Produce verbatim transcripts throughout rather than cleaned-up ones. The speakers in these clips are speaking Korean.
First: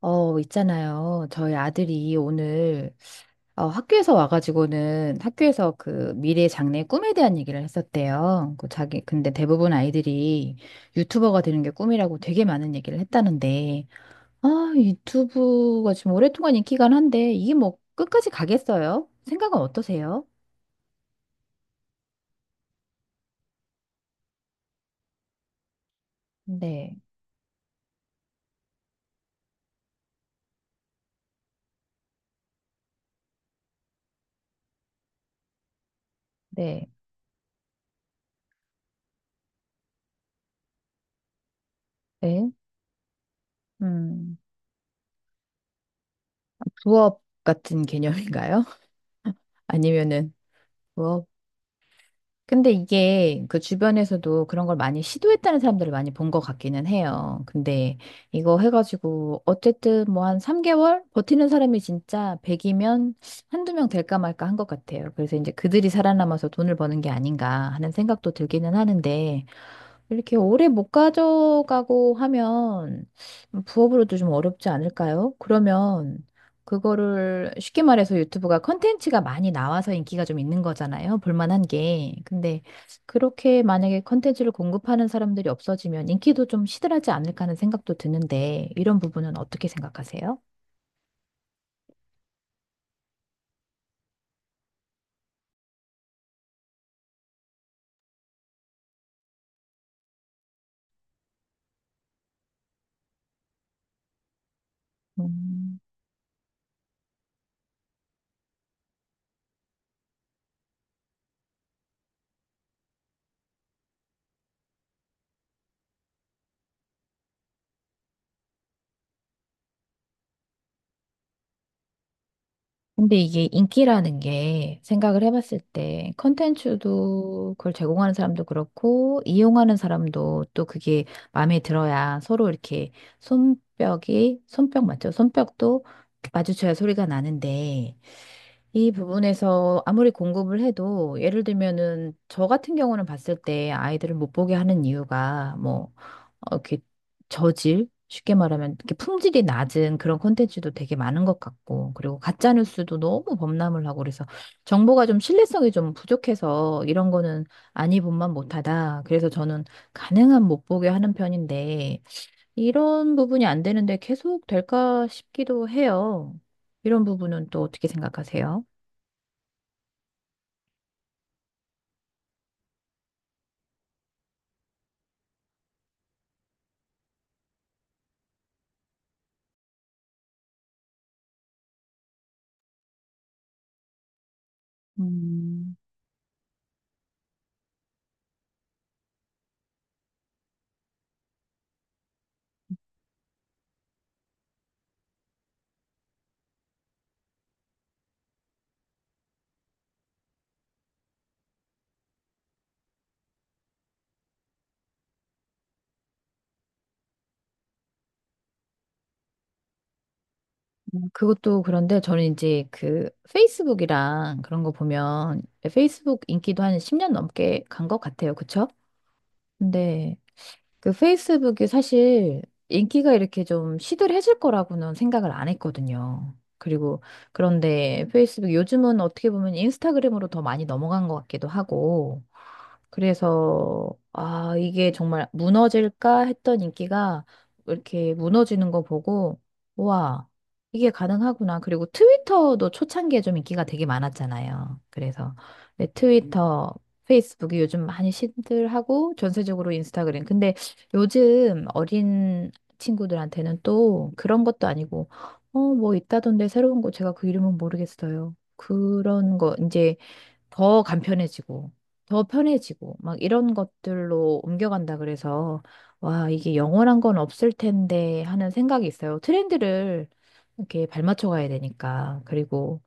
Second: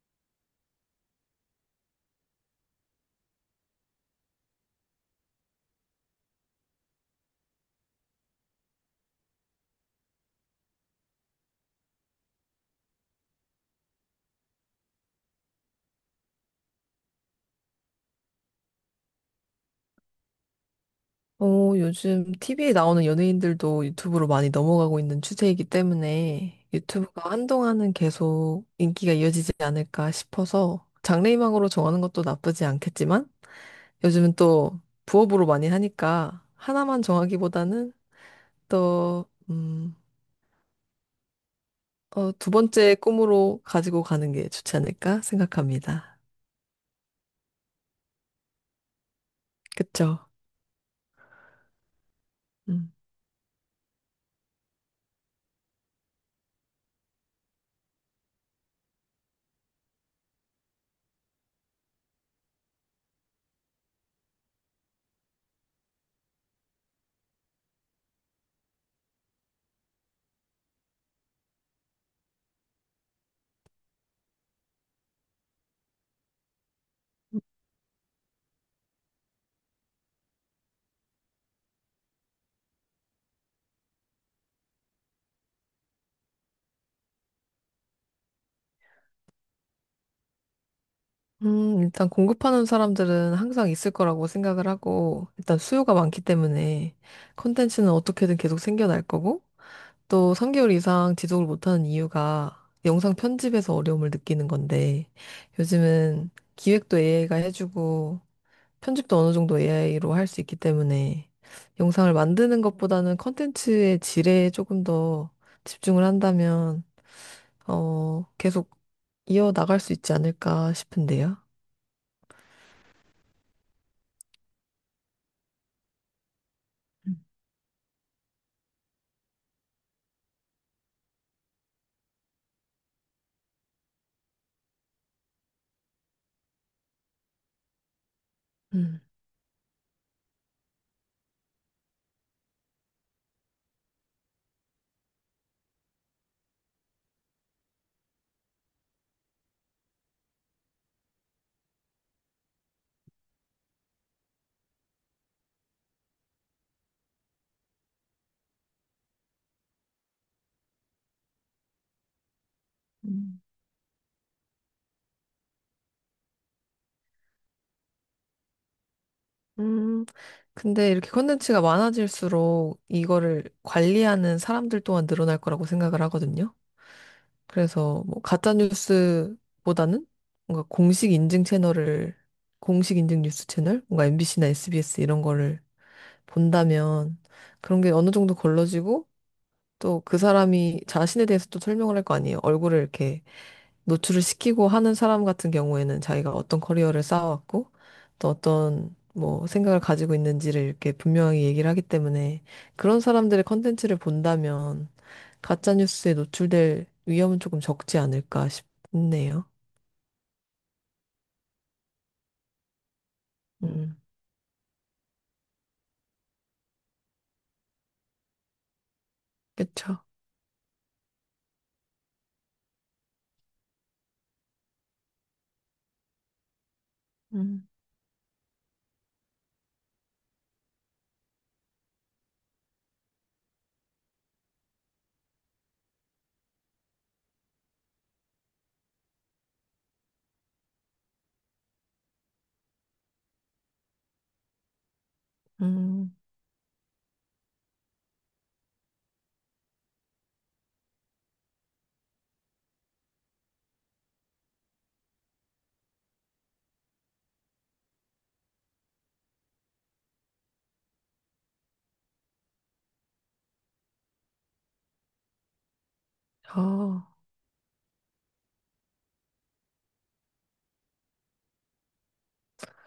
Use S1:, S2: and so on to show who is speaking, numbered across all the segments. S1: 어, 있잖아요. 저희 아들이 오늘 어, 학교에서 와가지고는 학교에서 그 미래 장래 꿈에 대한 얘기를 했었대요. 그 자기 근데 대부분 아이들이 유튜버가 되는 게 꿈이라고 되게 많은 얘기를 했다는데 아, 유튜브가 지금 오랫동안 인기가 한데 이게 뭐 끝까지 가겠어요? 생각은 어떠세요?
S2: 어, 요즘 티비에 나오는 연예인들도 유튜브로 많이 넘어가고 있는 추세이기 때문에
S1: 네,
S2: 유튜브가 한동안은 계속 인기가 이어지지 않을까 싶어서 장래희망으로 정하는 것도 나쁘지 않겠지만 요즘은 또 부업으로 많이 하니까
S1: 네,
S2: 하나만 정하기보다는 또, 음, 어, 두
S1: 네.
S2: 번째 꿈으로 가지고 가는
S1: 음,
S2: 게 좋지 않을까 생각합니다.
S1: 부업 같은 개념인가요?
S2: 그쵸?
S1: 아니면은. 근데
S2: 음.
S1: 이게 그 주변에서도 그런 걸 많이 시도했다는 사람들을 많이 본 것 같기는 해요. 근데 이거 해가지고 어쨌든 뭐 한 삼 개월 버티는 사람이 진짜 백이면 한두 명 될까 말까 한 것 같아요. 그래서 이제 그들이 살아남아서 돈을 버는 게 아닌가 하는 생각도 들기는 하는데, 이렇게 오래 못 가져가고 하면 부업으로도 좀 어렵지 않을까요? 그러면 그거를 쉽게 말해서 유튜브가 컨텐츠가 많이 나와서 인기가 좀 있는 거잖아요. 볼만한 게. 근데 그렇게 만약에 컨텐츠를 공급하는 사람들이 없어지면 인기도 좀 시들하지 않을까 하는 생각도 드는데, 이런 부분은 어떻게 생각하세요?
S2: 음, 일단 공급하는 사람들은 항상 있을 거라고 생각을 하고, 일단 수요가 많기 때문에 컨텐츠는 어떻게든 계속 생겨날 거고, 또 삼 개월 이상 지속을 못하는 이유가 영상 편집에서 어려움을 느끼는 건데,
S1: 음.
S2: 요즘은 기획도 에이아이가 해주고, 편집도 어느 정도 에이아이로 할 수 있기 때문에 영상을 만드는 것보다는 컨텐츠의 질에 조금 더 집중을 한다면, 어, 계속 이어나갈 수 있지 않을까 싶은데요.
S1: 근데 이게 인기라는 게 생각을 해봤을 때 컨텐츠도 그걸 제공하는 사람도 그렇고 이용하는 사람도 또 그게 마음에 들어야 서로 이렇게 손뼉이 손뼉 맞죠? 손뼉도 마주쳐야 소리가 나는데, 이
S2: 음.
S1: 부분에서 아무리 공급을 해도, 예를 들면은 저 같은 경우는 봤을 때 아이들을 못 보게 하는 이유가 뭐 어, 이렇게 저질, 쉽게 말하면 이렇게 품질이 낮은 그런 콘텐츠도 되게 많은 것 같고, 그리고 가짜 뉴스도 너무 범람을 하고 그래서 정보가 좀 신뢰성이 좀 부족해서, 이런 거는 아니 본만 못하다. 그래서 저는 가능한 못 보게 하는 편인데, 이런
S2: 음.
S1: 부분이 안 되는데 계속 될까 싶기도 해요. 이런 부분은 또 어떻게 생각하세요?
S2: 음, 근데 이렇게 콘텐츠가 많아질수록 이거를 관리하는 사람들 또한 늘어날 거라고 생각을 하거든요. 그래서 뭐 가짜 뉴스보다는 뭔가 공식 인증 채널을 공식 인증 뉴스 채널, 뭔가 엠비씨나 에스비에스 이런 거를
S1: 음.
S2: 본다면 그런 게 어느 정도 걸러지고 또 그 사람이 자신에 대해서 또 설명을 할 거 아니에요. 얼굴을 이렇게 노출을 시키고 하는 사람 같은 경우에는 자기가 어떤 커리어를 쌓아왔고 또 어떤 뭐 생각을 가지고 있는지를 이렇게 분명히 얘기를 하기 때문에 그런 사람들의 컨텐츠를 본다면 가짜 뉴스에 노출될 위험은 조금 적지 않을까 싶네요.
S1: 그것도 그런데, 저는 이제 그
S2: 음,
S1: 페이스북이랑 그런 거 보면 페이스북 인기도 한 십 년 넘게 간 것 같아요. 그쵸?
S2: 그쵸.
S1: 근데 그 페이스북이 사실 인기가 이렇게 좀 시들해질 거라고는 생각을 안 했거든요. 그리고
S2: 음,
S1: 그런데 페이스북 요즘은 어떻게 보면 인스타그램으로 더 많이 넘어간 것 같기도 하고, 그래서 아 이게 정말 무너질까 했던 인기가 이렇게 무너지는 거 보고 와 이게 가능하구나. 그리고 트위터도 초창기에 좀 인기가 되게 많았잖아요. 그래서 네,
S2: 음,
S1: 트위터, 페이스북이 요즘 많이 시들하고 전세적으로 인스타그램. 근데 요즘 어린 친구들한테는 또 그런 것도 아니고, 어, 뭐 있다던데 새로운 거 제가 그 이름은 모르겠어요. 그런 거 이제 더 간편해지고, 더 편해지고, 막 이런 것들로 옮겨간다 그래서, 와, 이게 영원한
S2: 아,
S1: 건 없을 텐데 하는 생각이 있어요. 트렌드를 이렇게 발맞춰 가야 되니까. 그리고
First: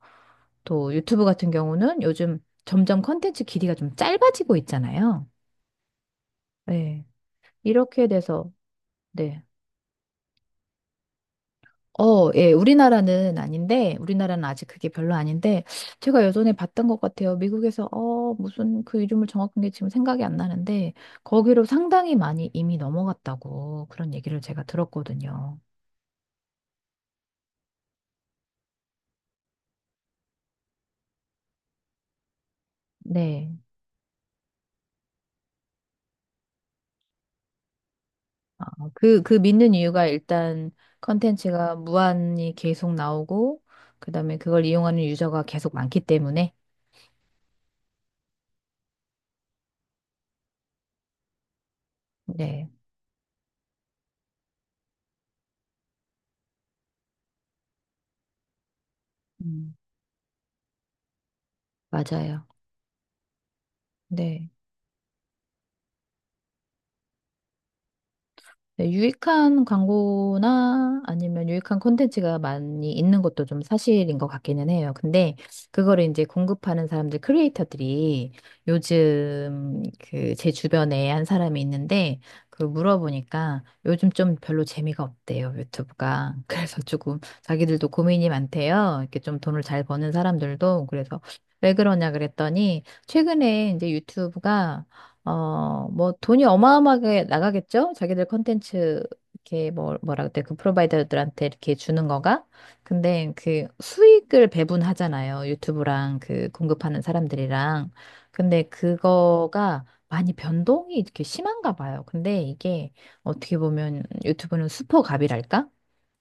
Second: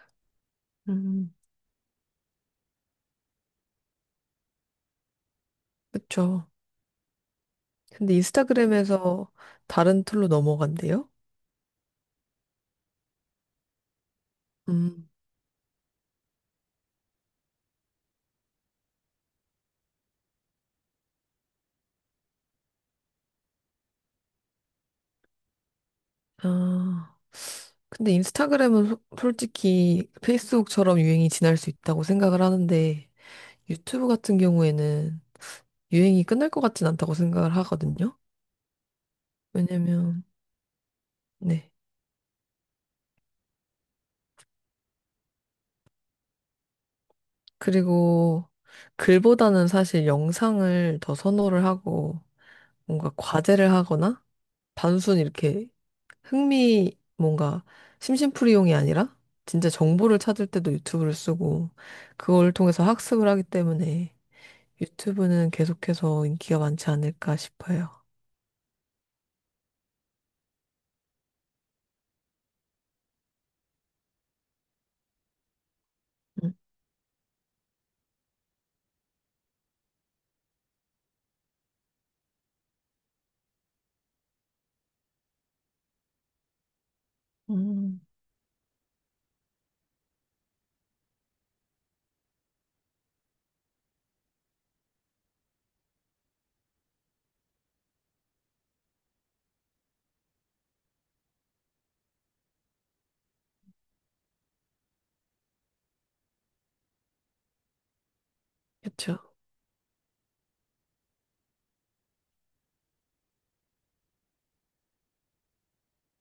S1: 또 유튜브
S2: 음.
S1: 같은 경우는 요즘 점점 컨텐츠 길이가 좀 짧아지고 있잖아요.
S2: 그쵸.
S1: 네. 이렇게
S2: 근데
S1: 돼서,
S2: 인스타그램에서
S1: 네.
S2: 다른 툴로 넘어간대요?
S1: 어, 예, 우리나라는 아닌데, 우리나라는 아직 그게
S2: 음.
S1: 별로 아닌데, 제가 예전에 봤던 것 같아요. 미국에서, 어, 무슨 그 이름을 정확한 게 지금 생각이 안 나는데, 거기로 상당히 많이 이미 넘어갔다고 그런 얘기를 제가 들었거든요.
S2: 아, 근데 인스타그램은 소- 솔직히 페이스북처럼 유행이 지날 수 있다고 생각을 하는데
S1: 네.
S2: 유튜브 같은 경우에는 유행이 끝날 것 같진 않다고 생각을 하거든요.
S1: 아, 그, 그 믿는 이유가
S2: 왜냐면,
S1: 일단
S2: 네.
S1: 컨텐츠가 무한히 계속 나오고, 그 다음에 그걸 이용하는 유저가 계속 많기 때문에.
S2: 그리고 글보다는 사실 영상을 더 선호를 하고
S1: 네.
S2: 뭔가 과제를 하거나 단순 이렇게 흥미 뭔가 심심풀이용이 아니라 진짜
S1: 음,
S2: 정보를 찾을 때도 유튜브를 쓰고
S1: 맞아요.
S2: 그걸 통해서 학습을 하기 때문에
S1: 네.
S2: 유튜브는 계속해서 인기가 많지 않을까 싶어요.
S1: 네, 유익한 광고나 아니면 유익한 콘텐츠가 많이 있는 것도 좀 사실인 것 같기는 해요. 근데 그거를 이제
S2: 음,
S1: 공급하는 사람들, 크리에이터들이 요즘, 그 제 주변에 한 사람이 있는데 그 물어보니까 요즘 좀 별로 재미가 없대요, 유튜브가. 그래서 조금 자기들도
S2: 음,
S1: 고민이 많대요. 이렇게 좀 돈을 잘 버는 사람들도. 그래서 왜 그러냐 그랬더니 최근에 이제 유튜브가 어, 뭐 돈이 어마어마하게 나가겠죠? 자기들 컨텐츠 이렇게 뭐 뭐라 그때 그 프로바이더들한테 이렇게 주는 거가. 근데 그 수익을 배분하잖아요. 유튜브랑 그 공급하는 사람들이랑. 근데
S2: 그쵸.
S1: 그거가 많이 변동이 이렇게 심한가 봐요. 근데 이게 어떻게 보면 유튜브는 수퍼갑이랄까?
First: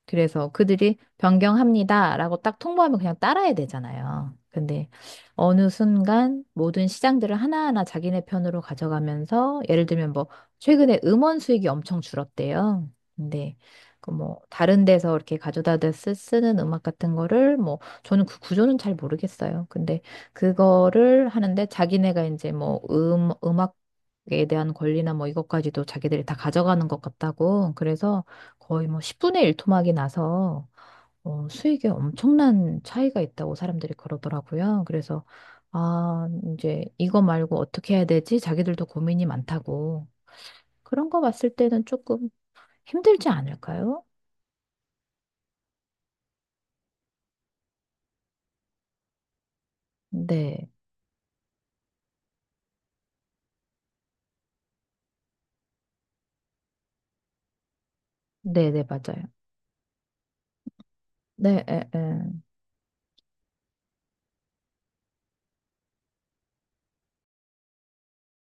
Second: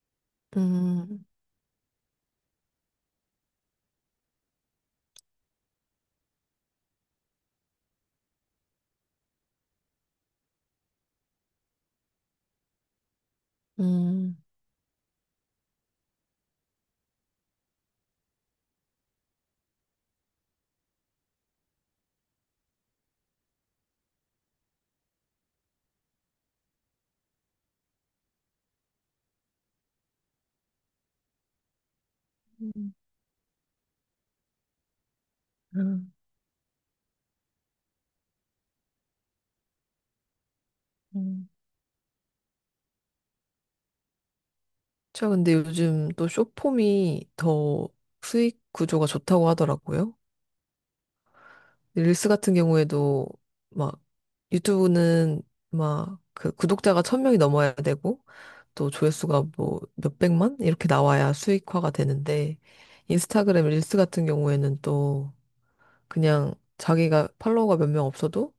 S1: 그래서 그들이
S2: 음,
S1: 변경합니다라고 딱 통보하면 그냥 따라야 되잖아요. 근데 어느 순간 모든 시장들을 하나하나 자기네 편으로 가져가면서, 예를 들면 뭐 최근에 음원 수익이 엄청 줄었대요. 근데 그
S2: 음.
S1: 뭐 다른 데서 이렇게 가져다 대 쓰, 쓰는 음악 같은 거를, 뭐 저는 그 구조는 잘 모르겠어요. 근데 그거를 하는데 자기네가 이제 뭐 음, 음악에 대한 권리나 뭐 이것까지도 자기들이 다 가져가는 것 같다고, 그래서 거의 뭐 십 분의 일 토막이 나서 어, 수익에 엄청난
S2: 음,
S1: 차이가 있다고 사람들이 그러더라고요. 그래서
S2: 음,
S1: 아, 이제 이거 말고 어떻게 해야 되지? 자기들도 고민이 많다고. 그런 거 봤을
S2: 음.
S1: 때는 조금 힘들지 않을까요?
S2: 저 근데 요즘 또 숏폼이 더 수익 구조가 좋다고 하더라고요.
S1: 네.
S2: 릴스 같은 경우에도 막 유튜브는 막 그 구독자가 천 명이 넘어야 되고
S1: 네, 네,
S2: 또
S1: 맞아요.
S2: 조회수가 뭐 몇백만 이렇게 나와야
S1: 네, 에,
S2: 수익화가
S1: 에.
S2: 되는데 인스타그램 릴스 같은 경우에는 또 그냥 자기가 팔로워가 몇 명 없어도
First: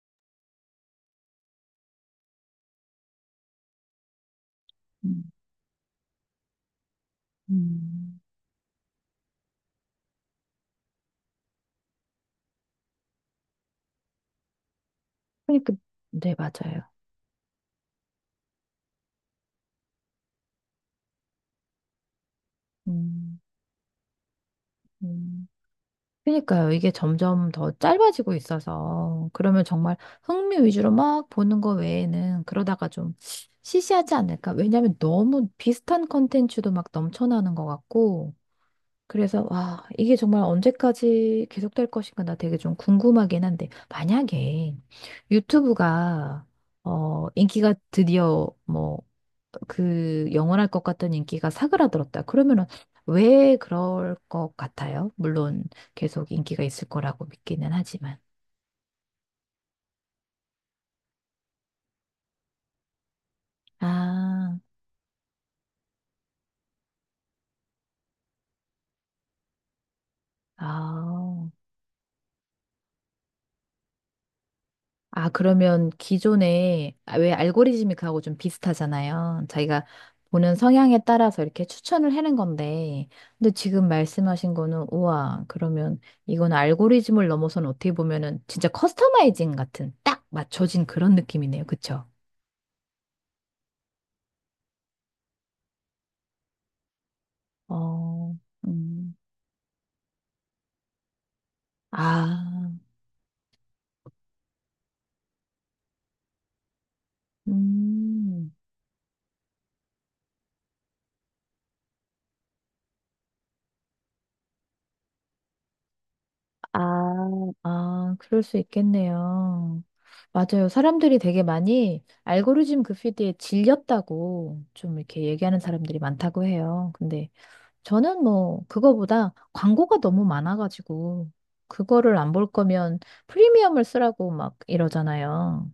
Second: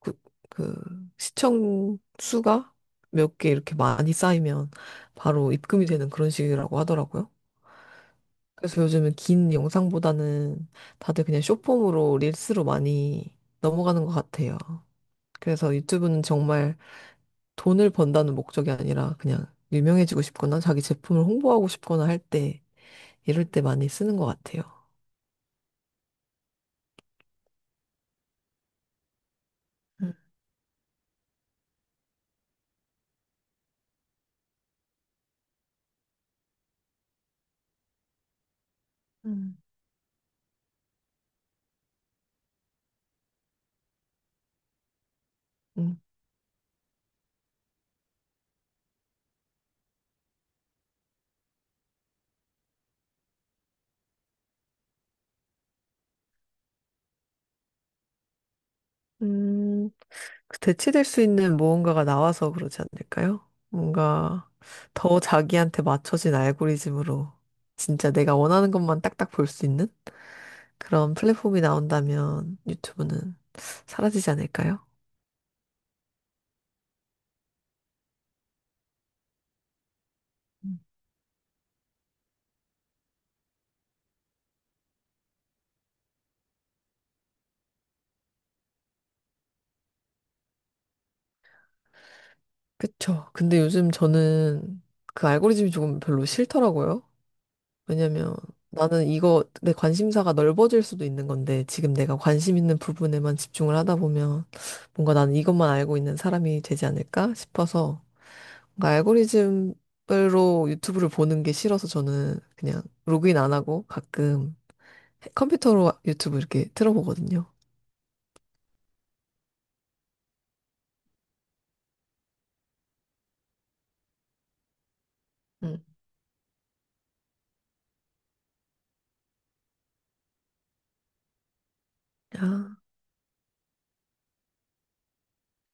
S2: 그, 그 시청 수가 몇 개 이렇게 많이 쌓이면
S1: 음.
S2: 바로 입금이 되는 그런 식이라고 하더라고요.
S1: 음.
S2: 그래서 요즘은 긴 영상보다는 다들 그냥 숏폼으로 릴스로 많이 넘어가는 것 같아요.
S1: 그러니까
S2: 그래서 유튜브는
S1: 네,
S2: 정말
S1: 맞아요.
S2: 돈을 번다는 목적이 아니라 그냥 유명해지고 싶거나 자기 제품을 홍보하고 싶거나 할 때,
S1: 음.
S2: 이럴 때 많이 쓰는 것 같아요.
S1: 음. 그러니까요. 이게 점점 더 짧아지고 있어서, 그러면 정말 흥미 위주로 막 보는 거 외에는 그러다가 좀 시시하지 않을까? 왜냐하면 너무 비슷한 컨텐츠도 막 넘쳐나는 것 같고, 그래서
S2: 음.
S1: 와, 이게 정말 언제까지 계속될 것인가 나 되게 좀 궁금하긴 한데, 만약에
S2: 음.
S1: 유튜브가 어, 인기가 드디어 뭐 그 영원할 것 같던 인기가 사그라들었다. 그러면은 왜 그럴 것 같아요? 물론 계속 인기가 있을 거라고 믿기는 하지만.
S2: 음. 대체될 수 있는 무언가가 나와서 그러지 않을까요? 뭔가
S1: 아,
S2: 더 자기한테 맞춰진 알고리즘으로 진짜 내가 원하는 것만 딱딱 볼 수 있는 그런
S1: 아.
S2: 플랫폼이 나온다면 유튜브는 사라지지 않을까요?
S1: 아, 그러면 기존에 아, 왜 알고리즘이 그하고 좀 비슷하잖아요. 자기가 보는 성향에 따라서 이렇게 추천을 해는 건데, 근데 지금 말씀하신 거는 우와, 그러면 이건 알고리즘을 넘어서는 어떻게 보면은 진짜 커스터마이징 같은 딱 맞춰진 그런 느낌이네요. 그쵸?
S2: 그쵸. 근데 요즘 저는 그 알고리즘이 조금 별로 싫더라고요. 왜냐면
S1: 어,
S2: 나는
S1: 음,
S2: 이거 내 관심사가 넓어질 수도 있는 건데 지금 내가 관심 있는
S1: 아,
S2: 부분에만 집중을 하다 보면 뭔가 나는 이것만 알고 있는 사람이 되지 않을까 싶어서
S1: 음.
S2: 뭔가 알고리즘으로 유튜브를 보는 게 싫어서 저는 그냥 로그인 안 하고 가끔 컴퓨터로 유튜브 이렇게
S1: 아,
S2: 틀어보거든요.
S1: 아, 그럴 수 있겠네요. 맞아요. 사람들이 되게 많이 알고리즘 그 피드에 질렸다고 좀 이렇게 얘기하는
S2: 음.
S1: 사람들이 많다고 해요. 근데 저는 뭐 그거보다 광고가 너무 많아가지고, 그거를 안 볼
S2: 아,
S1: 거면 프리미엄을 쓰라고 막 이러잖아요.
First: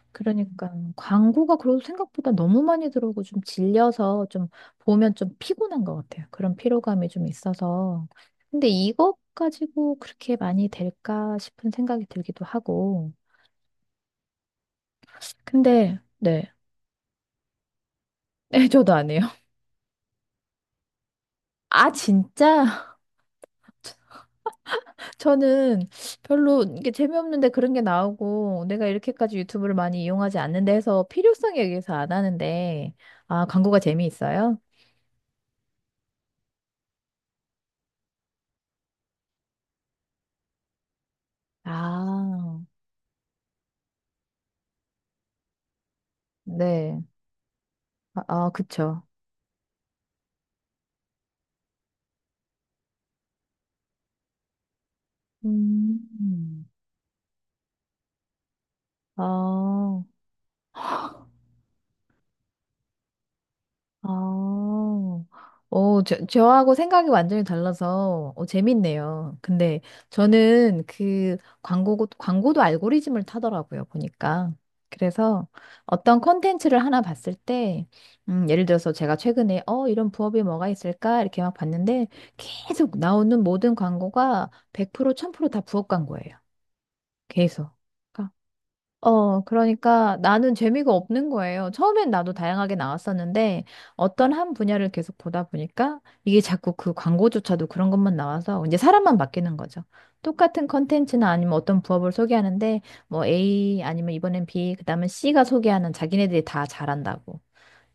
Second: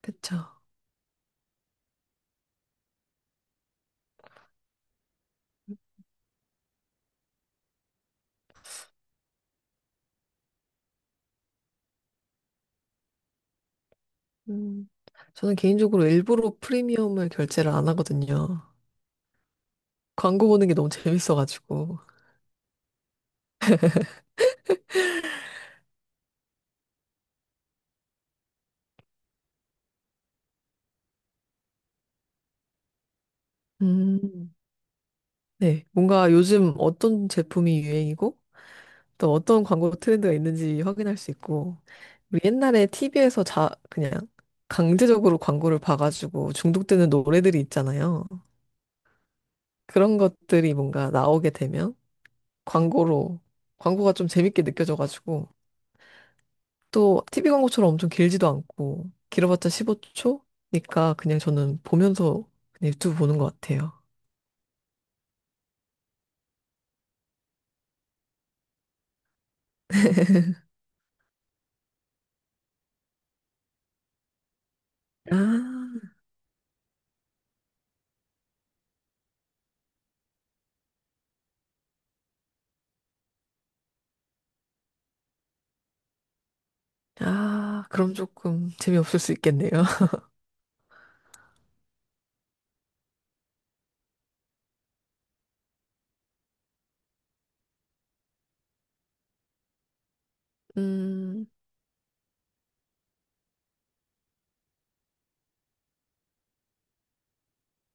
S2: 그쵸.
S1: 그러니까 광고가 그래도 생각보다 너무 많이 들어오고 좀 질려서, 좀 보면 좀 피곤한 것 같아요. 그런 피로감이 좀 있어서. 근데 이것 가지고 그렇게 많이 될까 싶은 생각이 들기도 하고.
S2: 음. 저는
S1: 근데
S2: 개인적으로
S1: 네.
S2: 일부러 프리미엄을 결제를 안 하거든요.
S1: 네, 저도 안 해요.
S2: 광고 보는 게 너무
S1: 아,
S2: 재밌어가지고.
S1: 진짜? 저는 별로 이게 재미없는데 그런 게 나오고, 내가 이렇게까지 유튜브를 많이 이용하지 않는데 해서 필요성에 의해서 안 하는데, 아, 광고가
S2: 음.
S1: 재미있어요?
S2: 네, 뭔가 요즘 어떤 제품이 유행이고 또 어떤 광고 트렌드가 있는지 확인할 수 있고 우리
S1: 아,
S2: 옛날에 티비에서 자 그냥 강제적으로 광고를 봐가지고
S1: 네.
S2: 중독되는 노래들이
S1: 아,
S2: 있잖아요.
S1: 아, 그쵸.
S2: 그런 것들이 뭔가 나오게 되면 광고로 광고가 좀 재밌게 느껴져가지고
S1: 음.
S2: 또 티비 광고처럼 엄청 길지도 않고 길어봤자
S1: 아,
S2: 십오 초니까 그냥 저는 보면서 그냥 유튜브 보는 것 같아요.
S1: 아. 오, 저, 저하고 생각이 완전히 달라서 어, 재밌네요. 근데 저는 그 광고, 광고도 알고리즘을 타더라고요, 보니까. 그래서
S2: 아,
S1: 어떤 콘텐츠를 하나 봤을 때, 음, 예를 들어서 제가 최근에, 어, 이런 부업이 뭐가 있을까? 이렇게 막 봤는데, 계속 나오는 모든 광고가 백 프로, 천 프로다 부업 광고예요. 계속.
S2: 아, 그럼
S1: 그러니까
S2: 조금 재미없을 수
S1: 어,
S2: 있겠네요.
S1: 그러니까 나는 재미가 없는 거예요. 처음엔 나도 다양하게 나왔었는데 어떤 한 분야를 계속 보다 보니까 이게 자꾸 그 광고조차도 그런 것만 나와서, 이제 사람만 바뀌는 거죠. 똑같은 컨텐츠나
S2: 음.
S1: 아니면 어떤 부업을 소개하는데 뭐 A 아니면 이번엔 B, 그다음에 C가 소개하는, 자기네들이 다 잘한다고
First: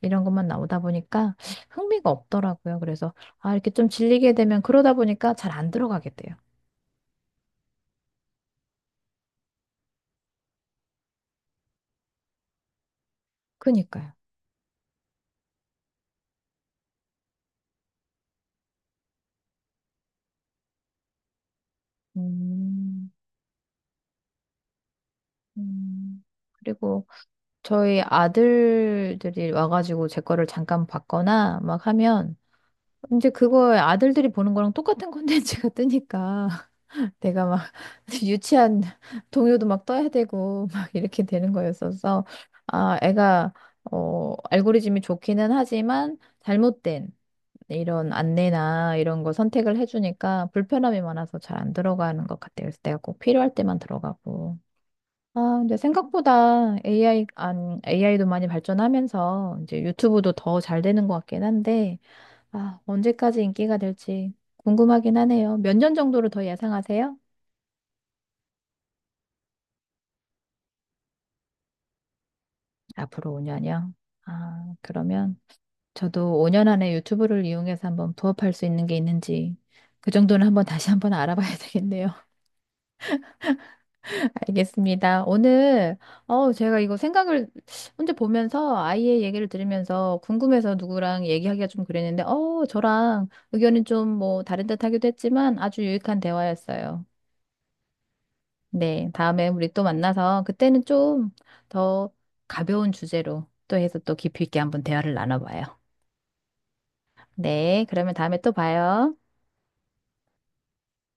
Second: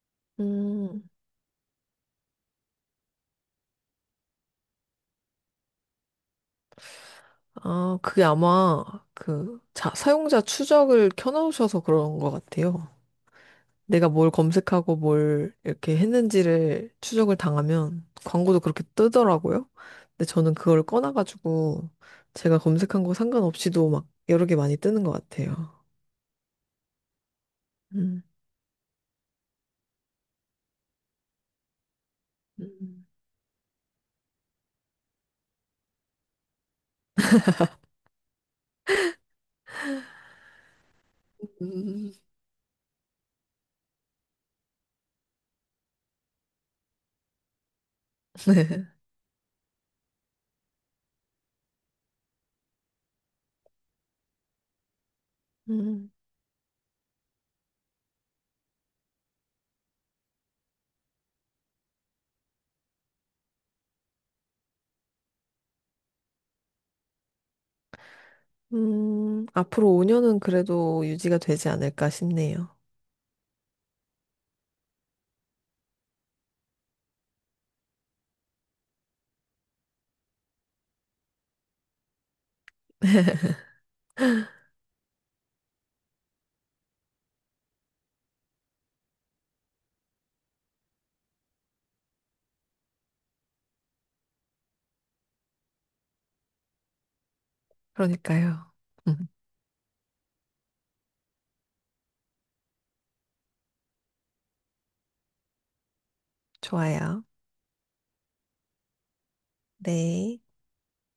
S1: 이런 것만 나오다
S2: 음,
S1: 보니까 흥미가 없더라고요. 그래서 아, 이렇게 좀 질리게 되면 그러다 보니까 잘 안 들어가게 돼요.
S2: 아, 그게 아마 그 자, 사용자 추적을 켜놓으셔서 그런 것 같아요. 내가
S1: 그니까요.
S2: 뭘 검색하고 뭘 이렇게 했는지를 추적을 당하면 광고도 그렇게 뜨더라고요. 근데 저는 그걸 꺼놔가지고 제가 검색한
S1: 음,
S2: 거 상관없이도 막 여러 개 많이 뜨는 것 같아요.
S1: 음. 그리고 저희
S2: 음,
S1: 아들들이 와가지고 제 거를 잠깐 봤거나 막 하면,
S2: 음.
S1: 이제 그거 아들들이 보는 거랑 똑같은 콘텐츠가 뜨니까 내가 막 유치한 동요도 막 떠야 되고 막 이렇게 되는
S2: 음,
S1: 거였어서, 아 애가 어 알고리즘이 좋기는 하지만 잘못된 이런
S2: 네.
S1: 안내나 이런 거 선택을 해주니까 불편함이 많아서 잘 안 들어가는 것 같아요. 그래서 내가 꼭 필요할 때만 들어가고. 아, 근데
S2: 음,
S1: 생각보다 에이아이, 안, 에이아이도 많이 발전하면서 이제 유튜브도 더 잘 되는 것 같긴 한데, 아, 언제까지 인기가 될지 궁금하긴 하네요. 몇 년 정도로 더 예상하세요?
S2: 음, 앞으로 오 년은 그래도 유지가 되지 않을까 싶네요.
S1: 앞으로 오 년이요. 아, 그러면 저도 오 년 안에 유튜브를 이용해서 한번 부업할 수 있는 게 있는지 그 정도는 한번 다시 한번 알아봐야 되겠네요. 알겠습니다. 오늘, 어, 제가 이거 생각을 혼자 보면서 아이의 얘기를 들으면서 궁금해서 누구랑 얘기하기가 좀 그랬는데, 어, 저랑 의견이 좀 뭐 다른 듯 하기도 했지만 아주 유익한 대화였어요.
S2: 그러니까요.
S1: 네, 다음에 우리 또 만나서 그때는 좀 더 가벼운 주제로 또 해서 또 깊이 있게 한번 대화를 나눠봐요.
S2: 좋아요.
S1: 네, 그러면 다음에 또 봐요.
S2: 네.